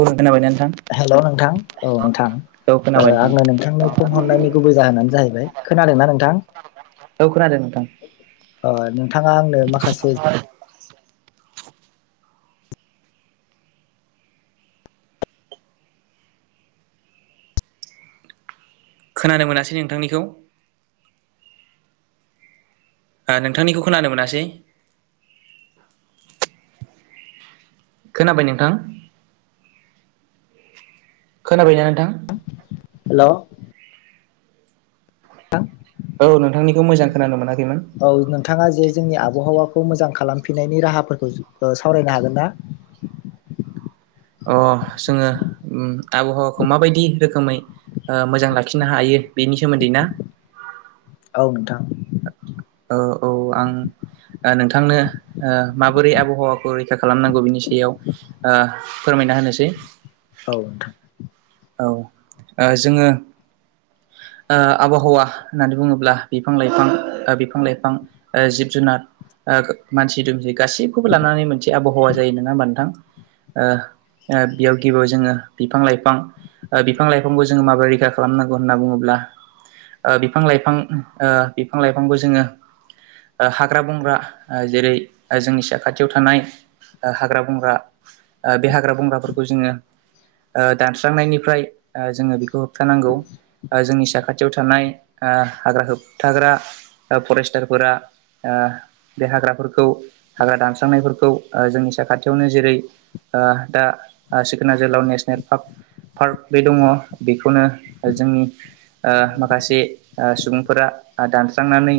औ खोनाबाय नोंथां। हेल' नोंथां औ नोंथां। औ ओ खोनाबाय नोंथां आङो नोंथांनो फन हरनायनि गुबै जाहोनानो जाहैबाय खोनादोंना नोंथां। औ खोनादों नोंथां। ओ नोंथाङा आंनो माखासे खोनानो मोनासै नोंथांनिखौ। ओ नोंथांनिखौ खोनानो मोनासै। खोनाबाय नोंथां। खोनाबाय ना नोंथां। हेलौ। थां औ नोंथांनिखौ मोजां खोनानो मोनाखैमोन। औ नोंथाङा जे जोंनि आबहावाखौ मोजां खालामफिननायनि राहाफोरखौ सावरायनो हागोन ना। अ जोङो उम आबहावाखौ माबायदि रोखोमै ओ मोजां लाखिनो हायो बेनि सोमोन्दै ना औ नोंथां। ओ औ आं। ओ नोंथांनो ओ माबोरै आबहावाखौ रैखा खालामनांगौ बिनि सायाव ओ फोरमायना होनोसै। औ। औ ओ जोङो ओ आबहावा होननानै बुङोब्ला बिफां लाइफां फां बिफां-लाइफां ओ जिब जुनार ओ मानसि दुमसि गासिखौबो लानानै मोनसे आबहावा जायो नङा होमबा नोंथां। ओ ओ बेयाव गिबियाव जोङो बिफां लाइफां। ओ बिफां लाइफांखौ जोङो माबोरै रैखा खालामनांगौ होनना बुङोब्ला बिफां लाइफां बिफां लाइफांखौ जोङो हाग्रा बंग्रा जेरै जोंनि साखाथियाव थानाय हाग्रा बंग्रा बे हाग्रा बंग्राफोरखौ जोङो दानस्रांनायनिफ्राय जोङो बेखौ होबथानांगौ जोंनि साखाथियाव थानाय हाग्रा होब थाग्रा फरेस्टारफोरा बे हाग्राफोरखौ हाग्रा दानस्रांनायफोरखौ जोंनि साखाथियावनो जेरै ओ दा सिखोन जोहोलाव नेसनेल पार्क पार्क बे दङ बेखौनो जोंनि माखासे सुबुंफोरा दानस्रांनानै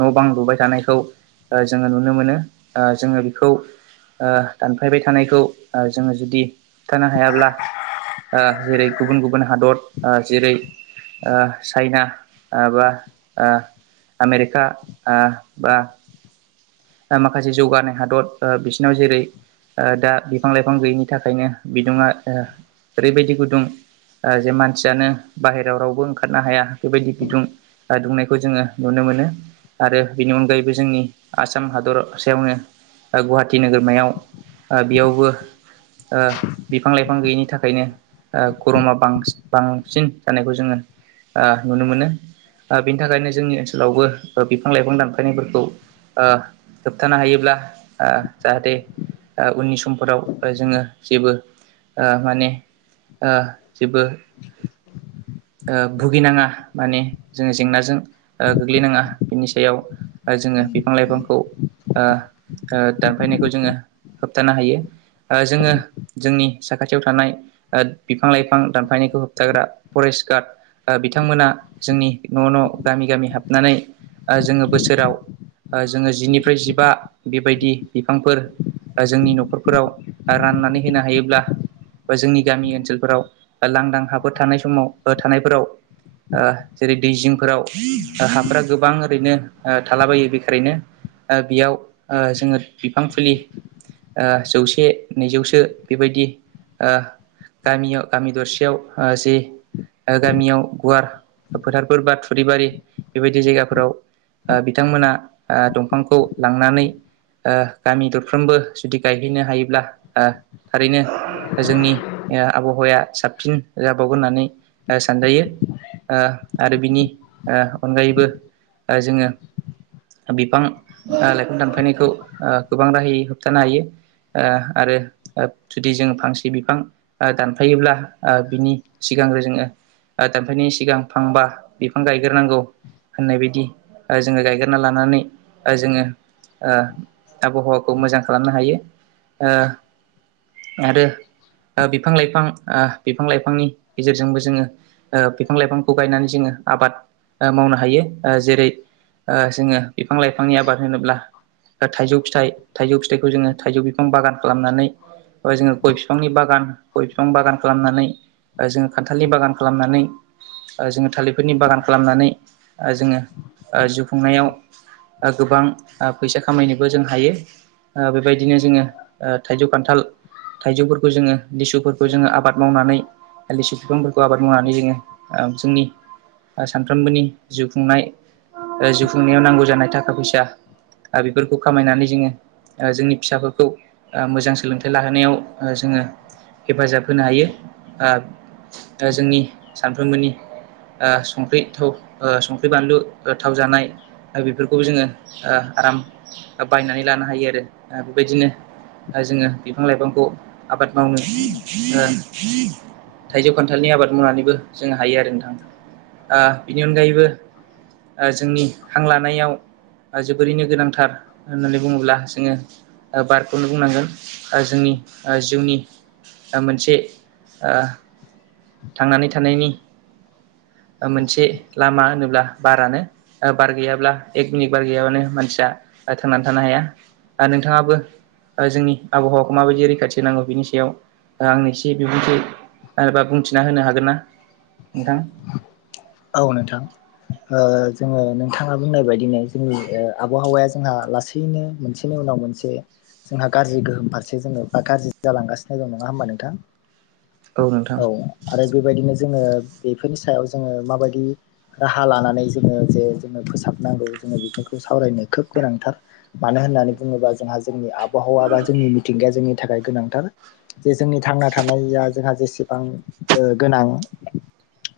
न' बां लुबाय थानायखौ जोङो नुनो मोनो जोङो बेखौ ओ दानफायबाय थानायखौ जोङो जुदि होबथानो हायाब्ला जेरै गुबुन गुबुन हादर जेरै ओ चाइना बा आमेरिका बा माखासे जौगानाय हादर बिसोरनाव जेरै ओ दा बिफां लाइफां गैयिनि थाखायनो बिदुङा ओरैबायदि गुदुं ओ जे मानसियानो बाहेरायाव रावबो ओंखारनो हाया बेबायदि बिदुं दुंनायखौ जोङो नुनो मोनो आरो बेनि अनगायैबो जोंनि आसाम हादर सायावनो गुवाहाटि नोगोरमायाव बेयावबो ओ बिफां लाइफां गैयिनि थाखायनो ओ गरमा बां-बांसिन जानायखौ जोङो ओ नुनो मोनो बेनि थाखायनो जोंनि ओनसोलावबो बिफां लाइफां दानफायनायफोरखौ ओ होबथानो हायोब्ला जाहाथे उननि समफोराव जोङो जेबो माने जेबो भुगिनाङा माने जोङो जेंनाजों गोग्लैनाङा बिनि सायाव जोङो बिफां लाइफांखौ दानफायनायखौ जोङो होबथानो हायो जोङो जोंनि साखाथियाव थानाय ओट बिफां लाइफां दानफायनायखौ होबथाग्रा फरेस्ट गार्ड बिथांमोना जोंनि न' न' गामि गामि हाबनानै जोङो बोसोराव जोङो जिनिफ्राय जिबा बेबायदि बिफांफोर जोंनि न'खरफोराव राननानै होनो हायोब्ला जोंनि गामि ओनसोलफोराव लांदां हाफोर थानाय समाव थानायफोराव जेरै दैजिंफोराव हाफोरा गोबां ओरैनो थालाबायो बे थारैनो बेयाव जोङो बिफां फुलि जौसे नैजौसो बेबायदि गामियाव गामि दरसेयाव जि गामियाव गुवार फोथारफोर बा थुरिबारि बेबायदि जायगाफोराव बिथांमोना दंफांखौ लांनानै ओ गामि दरफ्रोमबो जुदि गायहैनो हायोब्ला थारैनो जोंनि आबहावाया साबसिन साबसिन जाबावगोन होननानै सानजायो ओ आरो बिनि अनगायैबो जोङो बिफां लाइफां दानफायनायखौ गोबां राहायै होबथानो हायो आरो जुदि जों फांसे बिफां दानफायोब्ला बिनि सिगांग्रो जोङो थामफैनि सिगां फांबा बिफां गायग्रोनांगौ होननाय बायदि जोङो गायग्र लानानै जोङो आबहावाखौ मोजां खालामनो हायो ओ आरो बिफां लाइफां बिफां लाइफांनि गेजेरजोंबो जोङो ओ बिफां लाइफांखौ गायनानै जोङो आबाद मावनो हायो जेरै ओ जोङो बिफां लाइफांनि आबाद होनोब्ला थाइजौ फिथाइ थाइौ फिथाइ खौ जोङो थाइजौ बिफां बागान खालामनानै ओ जोङो गय बिफांनि बागान गय बिफां बागान खालामनानै ओ जोङो खान्थालनि बागान खालामनानै ओ जोङो थालिरफोरनि बागान खालामनानै ओ जोङो जु खुंनायाव गोबां फैसा खामायनोबो जों हायो बेबायदिनो जोङो ओ थाइजौ खान्थाल थाइजौफोरखौ जोङो लिसुफोरखौ जोङो आबाद मावनानै लिसु बिफांफोरखौ आबाद मावनानै जोङो जोंनि सानफ्रोमबोनि जिउ खुंनाय जिउ खुंनायाव नांगौ जानाय थाखा फैसा बेफोरखौ खामायनानै जोङो ओ जोंनि फिसाफोरखौ मोजां सोलोंथाइ लाहोनायाव जोङो हेफाजाब होनो हायो जोंनि सानफ्रोमबोनि ओ संख्रि थाओ संख्रि बानलु थाव जानाय बेफोरखौबो ओ जोङो आराम बायनानै लानो हायो आरो बेबायदिनो जोङो बिफां लाइफांखौ आबाद मावनो थाइजौ खान्थालनि आबाद मावनानैबो जों हायो आरो नोंथां ओ बेनि अनगायैबो जोंनि हां लानायाव जोबोरैनो गोनांथार होननानै बुङोब्ला जोङो बारखौनो बुंनांगोन जोंनि जिउनि मोनसे ओ थांनानै थानायनि मोनसे लामा होनोब्ला बारानो बार गैयाब्ला एक मिनिट बार गैयाबानो मानसिया थांनानै थानो हाया आरो नोंथाङाबो जोंनि आबहावाखौ माबायदि रैखाथि होनांगौ बिनि सायाव आंनो एसे बिबुंथि आरोबा बुंथिना होनो हागोन ना नोंथां औ नोंथां ओ जोङो नोंथाङा बुंनाय बायदिनो जोंनि आबहावाया जोंहा लासै बिदिनो मोनसेनि उनाव मोनसे जोंहा गाज्रि गोहोम फारसे जोङो बा गाज्रि जालांगासिनो दं नङा होमबा नोंथां औ आरो बेबायदिनो जोङो बेफोरनि सायाव जोङो माबायदि राहा लानानै जोङो जे जोङो फोसाबनांगौ जोङो बेफोरखौ सावरायनो खोब गोनांथार मानो होननानै बुङोबा जोंहा जोंनि आबहावा बा जोंनि मिथिंगाया जोंनि थाखाय गोनांथार जे जोंनि थांना थानाया जोंहा जेसेबां गोनां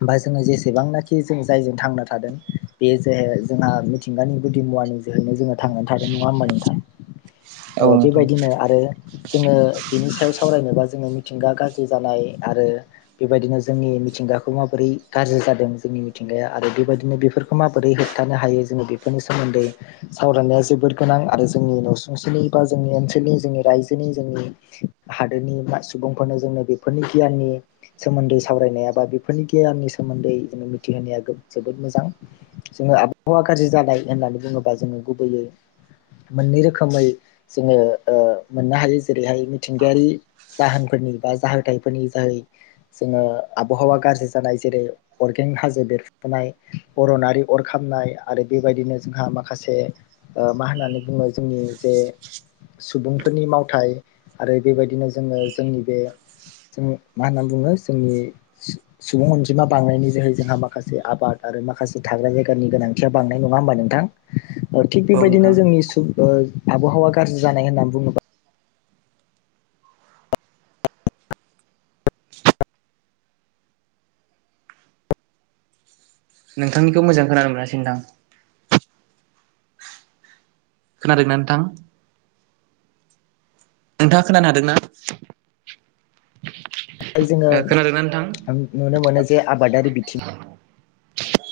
बा जोङो जेसेबांनाखि जों जायजों थांना थादों बे जे जोंहा मिथिंगानि गुदि मुवानि जोहैनो जोङो थांनानै थादों नङा होमबा नोंथां औ ओ नोंथां बेबायदिनो आरो जोङो बिनि सायाव सावरायनोबा जोङो मिथिंगा गाज्रि जानाय आरो बेबायदिनो जोंनि मिथिंगाखौ खौ माबोरै गाज्रि जादों जोंनि मिथिंगाया आरो बेबायदिनो बेफोरखौ माबोरै होबथानो हायो जोङो बेफोरनि सोमोन्दै सावरायनाया जोबोर गोनां आरो जोंनि न'सुंसेनि बा जोंनि ओनसोलनि जोंनि रायजोनि जोंनि हादोरनि सुबुंफोरनो जोंनो बेफोरनि गियाननि सोमोन्दै सावरायनाय बा बेफोरनि गियाननि सोमोन्दै जोङो मिथिहोनाया जोबोद मोजां जोङो आबहावा गाज्रि जानाय होननानै बुङोबा जोङो गुबैयै मोननै रोखोमै जोङो ओ मोननो हायो जेरैहाय मिथिंगायारि जाहोनफोरनि बा जाहोथायफोरनि जायै जोङो आबहावा गाज्रि जानाय जेरै अरगें हाजो बेरफुनाय अर'नारि अर खामनाय आरो बेबायदिनो जोंहा माखासे मा होननानै बुङो जोंनि जे सुबुंफोरनि मावथाय आरो बेबायदिनो जोङो जोंनि बे जों मा होनना बुङो जोंनि सुबुं अनजिमा बांनायनि जोहै जोंहा माखासे आबाद आरो माखासे थाग्रा जायगानि गोनांथिया बांनाय नङा होमबा नोंथां। थिग औ नोंथां बेबायदिनो जोंनि आबहावा गाज्रि जानाय होननानै बुङोब्ला। नोंथांनिखौ मोजां खोनानो मोनासै नोंथां खोनादों ना नोंथां नोंथाङा खोनानो हादोंना। जोङो खोनादोंना नोंथां? नुनो मोनो जे आबादारि बिथिं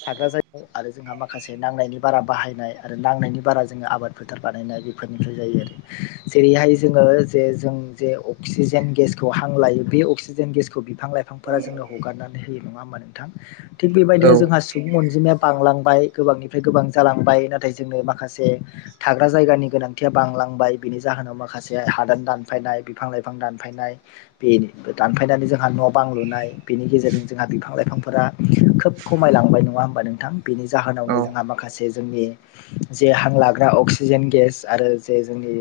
थाग्रा जायगा आरो जोंहा माखासे नांनायनि बारा बाहायनाय आरो नांनायनि बारा जोङो आबाद फोथार बानायनाय बेफोरनिफ्राय जायो आरो। जेरैहाय जोङो जे जों जे अक्सिजेन गेसखौ हां लायो बे अक्सिजेन गेसखौ बिफां लाइफांफोरा जोंनो हगारनानै होयो नङा हबा नोंथां थिक औ बेबायदिनो जोंहा सुबुं अनजिमाया बांलांबाय गोबांनिफ्राय गोबां जालांबाय नाथाय जोङो माखासे थाग्रा जायगानि गोनांथिया बांलांबाय बिनि जाहोनाव माखासे हादान दानफायनाय बिफां लाइफां दान फायनाय बे दानफायनानै जोंहा न' बां लुनाय बेनि गेजेरजों जोंहा बिफां लाइफांफोरा खोब खमायलांबाय नङा होमबा नोंथां बेनि औ जाहोनावनो जोंहा माखासे जोंनि जे हां लाग्रा अक्सिजेन गेस आरो जे जोंनि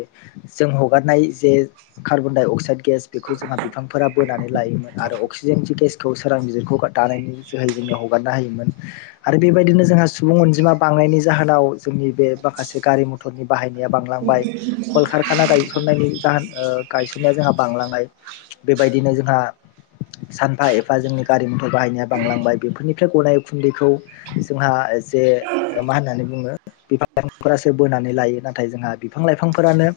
जों हगारनाय जे कार्बन डाइ अक्साइद गेस बेखौ जोंहा बिफांफोरा बोनानै लायोमोन आरो अक्सिजेन जि गेस खौ सोरांबिरखौ दानायनि जोहै जोंनो हगारना होयोमोन आरो बेबायदिनो जोंहा सुबुं अनजिमा बांनायनि जाहोनाव जोंनि बे माखासे गारि मथरनि बाहायनाया बांलांबाय कलकारखाना गायसननायनि जाहोन गायसननाया जोंहा बांलांनाय बेबायदिनो जोंहा सानफा एफा जोंनि गारि मथर बाहायनाया बांलांबाय बेफोरनिफ्राय गनाय उखुन्दैखौ। जोंहा एसे मा होननानै बुङो बिफां लाइफांफोरासो बोनानै लायो नाथाय जोंहा बिफां लाइफांफोरानो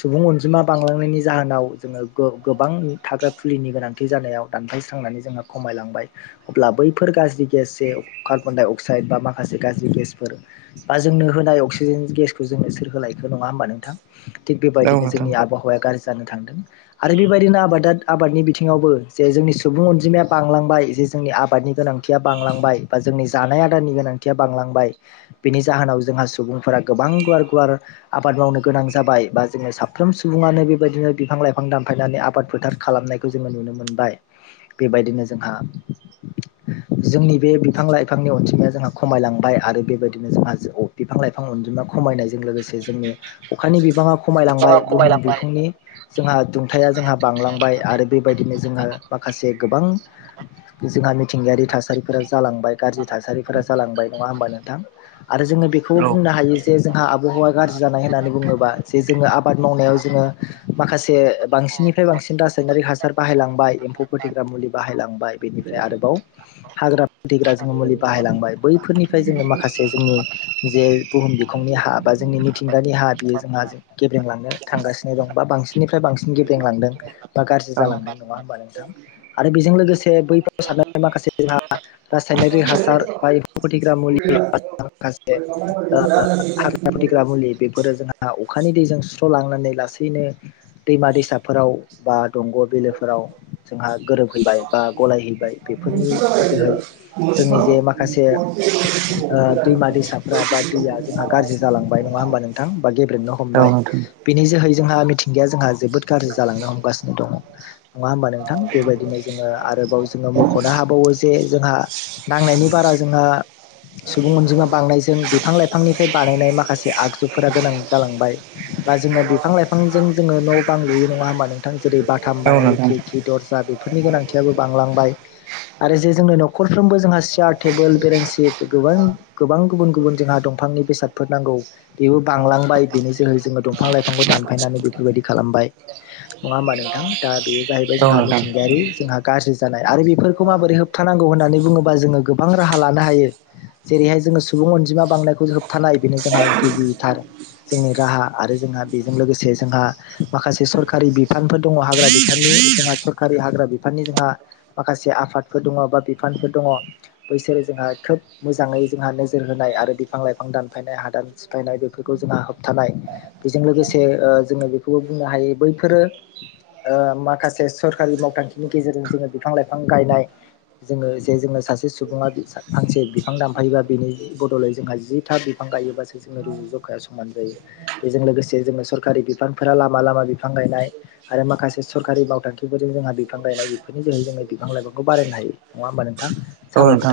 सुबुं अनजिमा बांलांनायनि जाहोनाव जोङो गोबां थाग्रा फुलिनि गोनांथि थि जानायाव दानथस्रांनानै जोंहा खमायलांबाय अब्ला बैफोर गाज्रि गेस कार्बन दडाइ अक्साइड बा माखासे गाज्रि गेसफोर बा जोंनो होनाय अक्सिजेन गेसखौ जोंनो सोर होनोलायख नङा होमबा नोंथां थिग औ बेबायदिनो नोंथां जोंनि आबहावाया गाज्रि जानो थांदों आरो बेबायदिनो आबाद आबादनि बिथिङावबो जे जोंनि सुबुं अनजिमाया बांलांबाय जे जोंनि आबादनि गोनांथि गोनांथिया बांलांबाय बा जोंनि जानाय आदारनि गोनांथिया बांलांबाय बिनि जाहोनाव जोंहा सुबुंफोरा गोबां गुवार गुवार आबाद मावनो गोनां जाबाय बा जोङो साफ्रोम सुबुङानो बेबायदिनो बिफां लाइफां दानफायनानै आबाद फोथार खालामनाय जोङो नुनो मोनबाय बेबायदिनो जोंहा जोंनि बे बिफां लाइफांनि अनजिमाया जोंहा खमायलांबाय आरो बेबायदिनो जोंहा बिफां लाइफां अनजिमा खमायनायजों लोगोसे जोंनि अखानि बिबाङा खमायलांबाय बुहुम बिखुंनि जोंहा दुंथाया जोंहा बांलांबाय आरो बेबायदिनो जोंहा माखासे गोबां जोंहा मिथिंगायारि थासारिफोरा जालांबाय गाज्रि थासारिफोरा जालांबाय नङा होमबा नोंथां आरो जोङो बेखौबो औ बुंनो हायो जे जोंहा आबहावा गाज्रि जानाय होननानै बुङोबा जे जोङो आबाद मावनायाव जोङो माखासे बांसिननिफ्राय बांसिन रासायनारिक हासार बाहायलांबाय एम्फौ फोथैग्रा मुलि बाहायलांबाय बेनिफ्राय आरोबाव हाग्रा फथैग्रा जोङो मुलि बाहायलांबाय बैफोरनिफ्राय जोङो माखासे जोंनि जे बुहुम बिखंनि हा बा जोंनि मिथिंगानि हा बियो जोंहा गेब्रेंलांनो थांगासिनो दं बा बांसिननिफ्राय बांसिन गेब्रेंलांदों बा गाज्रि जालांदों नङा होमबा नोंथां आरो बेजों लोगोसे बैफोराव सारनाय माखासे जोंहा रासायनारि हासार बा एम्फौ फोथग्रा मुलि माखासे हाग्रा फोथैग्रा औ फोथैग्रा मुलि बेफोरो जोंहा अखानि दैजों सुस्र'लांनानै लासैनो दैमा दैसाफोराव बा दंग' बिलोफोराव जोंहा गोरोबहैबाय बा गलायहैबाय औ बेफोरनि नोंथां औ नोंथां जोहै औ जोंनि जे माखासे दैमा दैसाफ्रा बा दैया जोंहा गाज्रि जालांबाय नङा होमबा नोंथां बा गेब्रेबनो हमबाय बिनि जोहै जोंहा मिथिंगाया जोंहा जोबोद गाज्रि जालांनो हमगासिनो दङ नङा होमबा नोंथां बेबायदिनो जोङो आरोबाव जोङो मख'नो हाबावो जे जे जोंहा नांनायनि बारा जोंहा सुबुं अनजिमा बांनायजों बिफां लाइफांनिफ्राय बानायनाय माखासे आगजुफोरा गोनां जालांबाय बा जोङो बिफां लाइफांजों जोङो न' बां लुययो नङा होमबा नोंथां जेरै बाथाम बानाय नोंथां खिरखि दरजा बेफोरनि गोनांथियाबो बांलांबाय आरो जे जोंनि न'खरफ्रोमबो जोंहा चयार टेबोल बेरेेंसि गोबां गोबां गुबुन गुबुन जोंहा दंफांनि बेसादफोर नांगौ बेबो बांलांबाय बिनि जोहै जोङो दंफां लाइफांखौ दानफायनानै बेफोरबायदि खालामबाय नङा होमबा नोंथां दा बेयो जाहैबाय जोंहा मिथिंगायारि जोंहा गाज्रि जानाय आरो बेफोर खौ माबोरै होबथानांगौ होननानै बुङोब्ला जोङो गोबां राहा लानो हायो जेरैहाय जोङो सुबुं अनजिमा बांनायखौ होबथानाय बेनो जोंहा गिबिथार जोंनि राहा आरो जोंहा बेजों लोगोसे जोंहा माखासे सरखारि बिफानफोर दङ हाग्रा बिफाननि जोंहा सरकारि हाग्रा बिफाननि जोंहा माखासे आफादफोर दङ बा बिफानफोर दङ बैसोरो जोंहा खोब मोजाङै जोंहा नोजोर होनाय आरो बिफां लाइफां दानफायनाय हादान सिफायनाय बेफोरखौ जोंहा होबथानाय बेजों लोगोसे जोङो बेखौबो बुंनो हायो बैफोरो माखासे सरकारि मावथांखिनि गेजेरजों जोङो बिफां लाइफां गायनाय जोङो जे जोंनो सासे सुबुङा फांसे बिफां दानफायोबा बेनि बदलै जोंहा जि था बिफां गायोबासो जोङो रुजु जखाया समान जायो बेजों लोगोसे जोङो सरखारि बिफांफोरा लामा लामा बिफां गायनाय आरो माखासे सरकारि मावथांखिफोरजों जोंहा बिफां गायनाय बेफोरनि जोहै जोङो बिफां लाइफां बायनो हायो नङा होमबा नोंथां औ साबायख थ नोंथां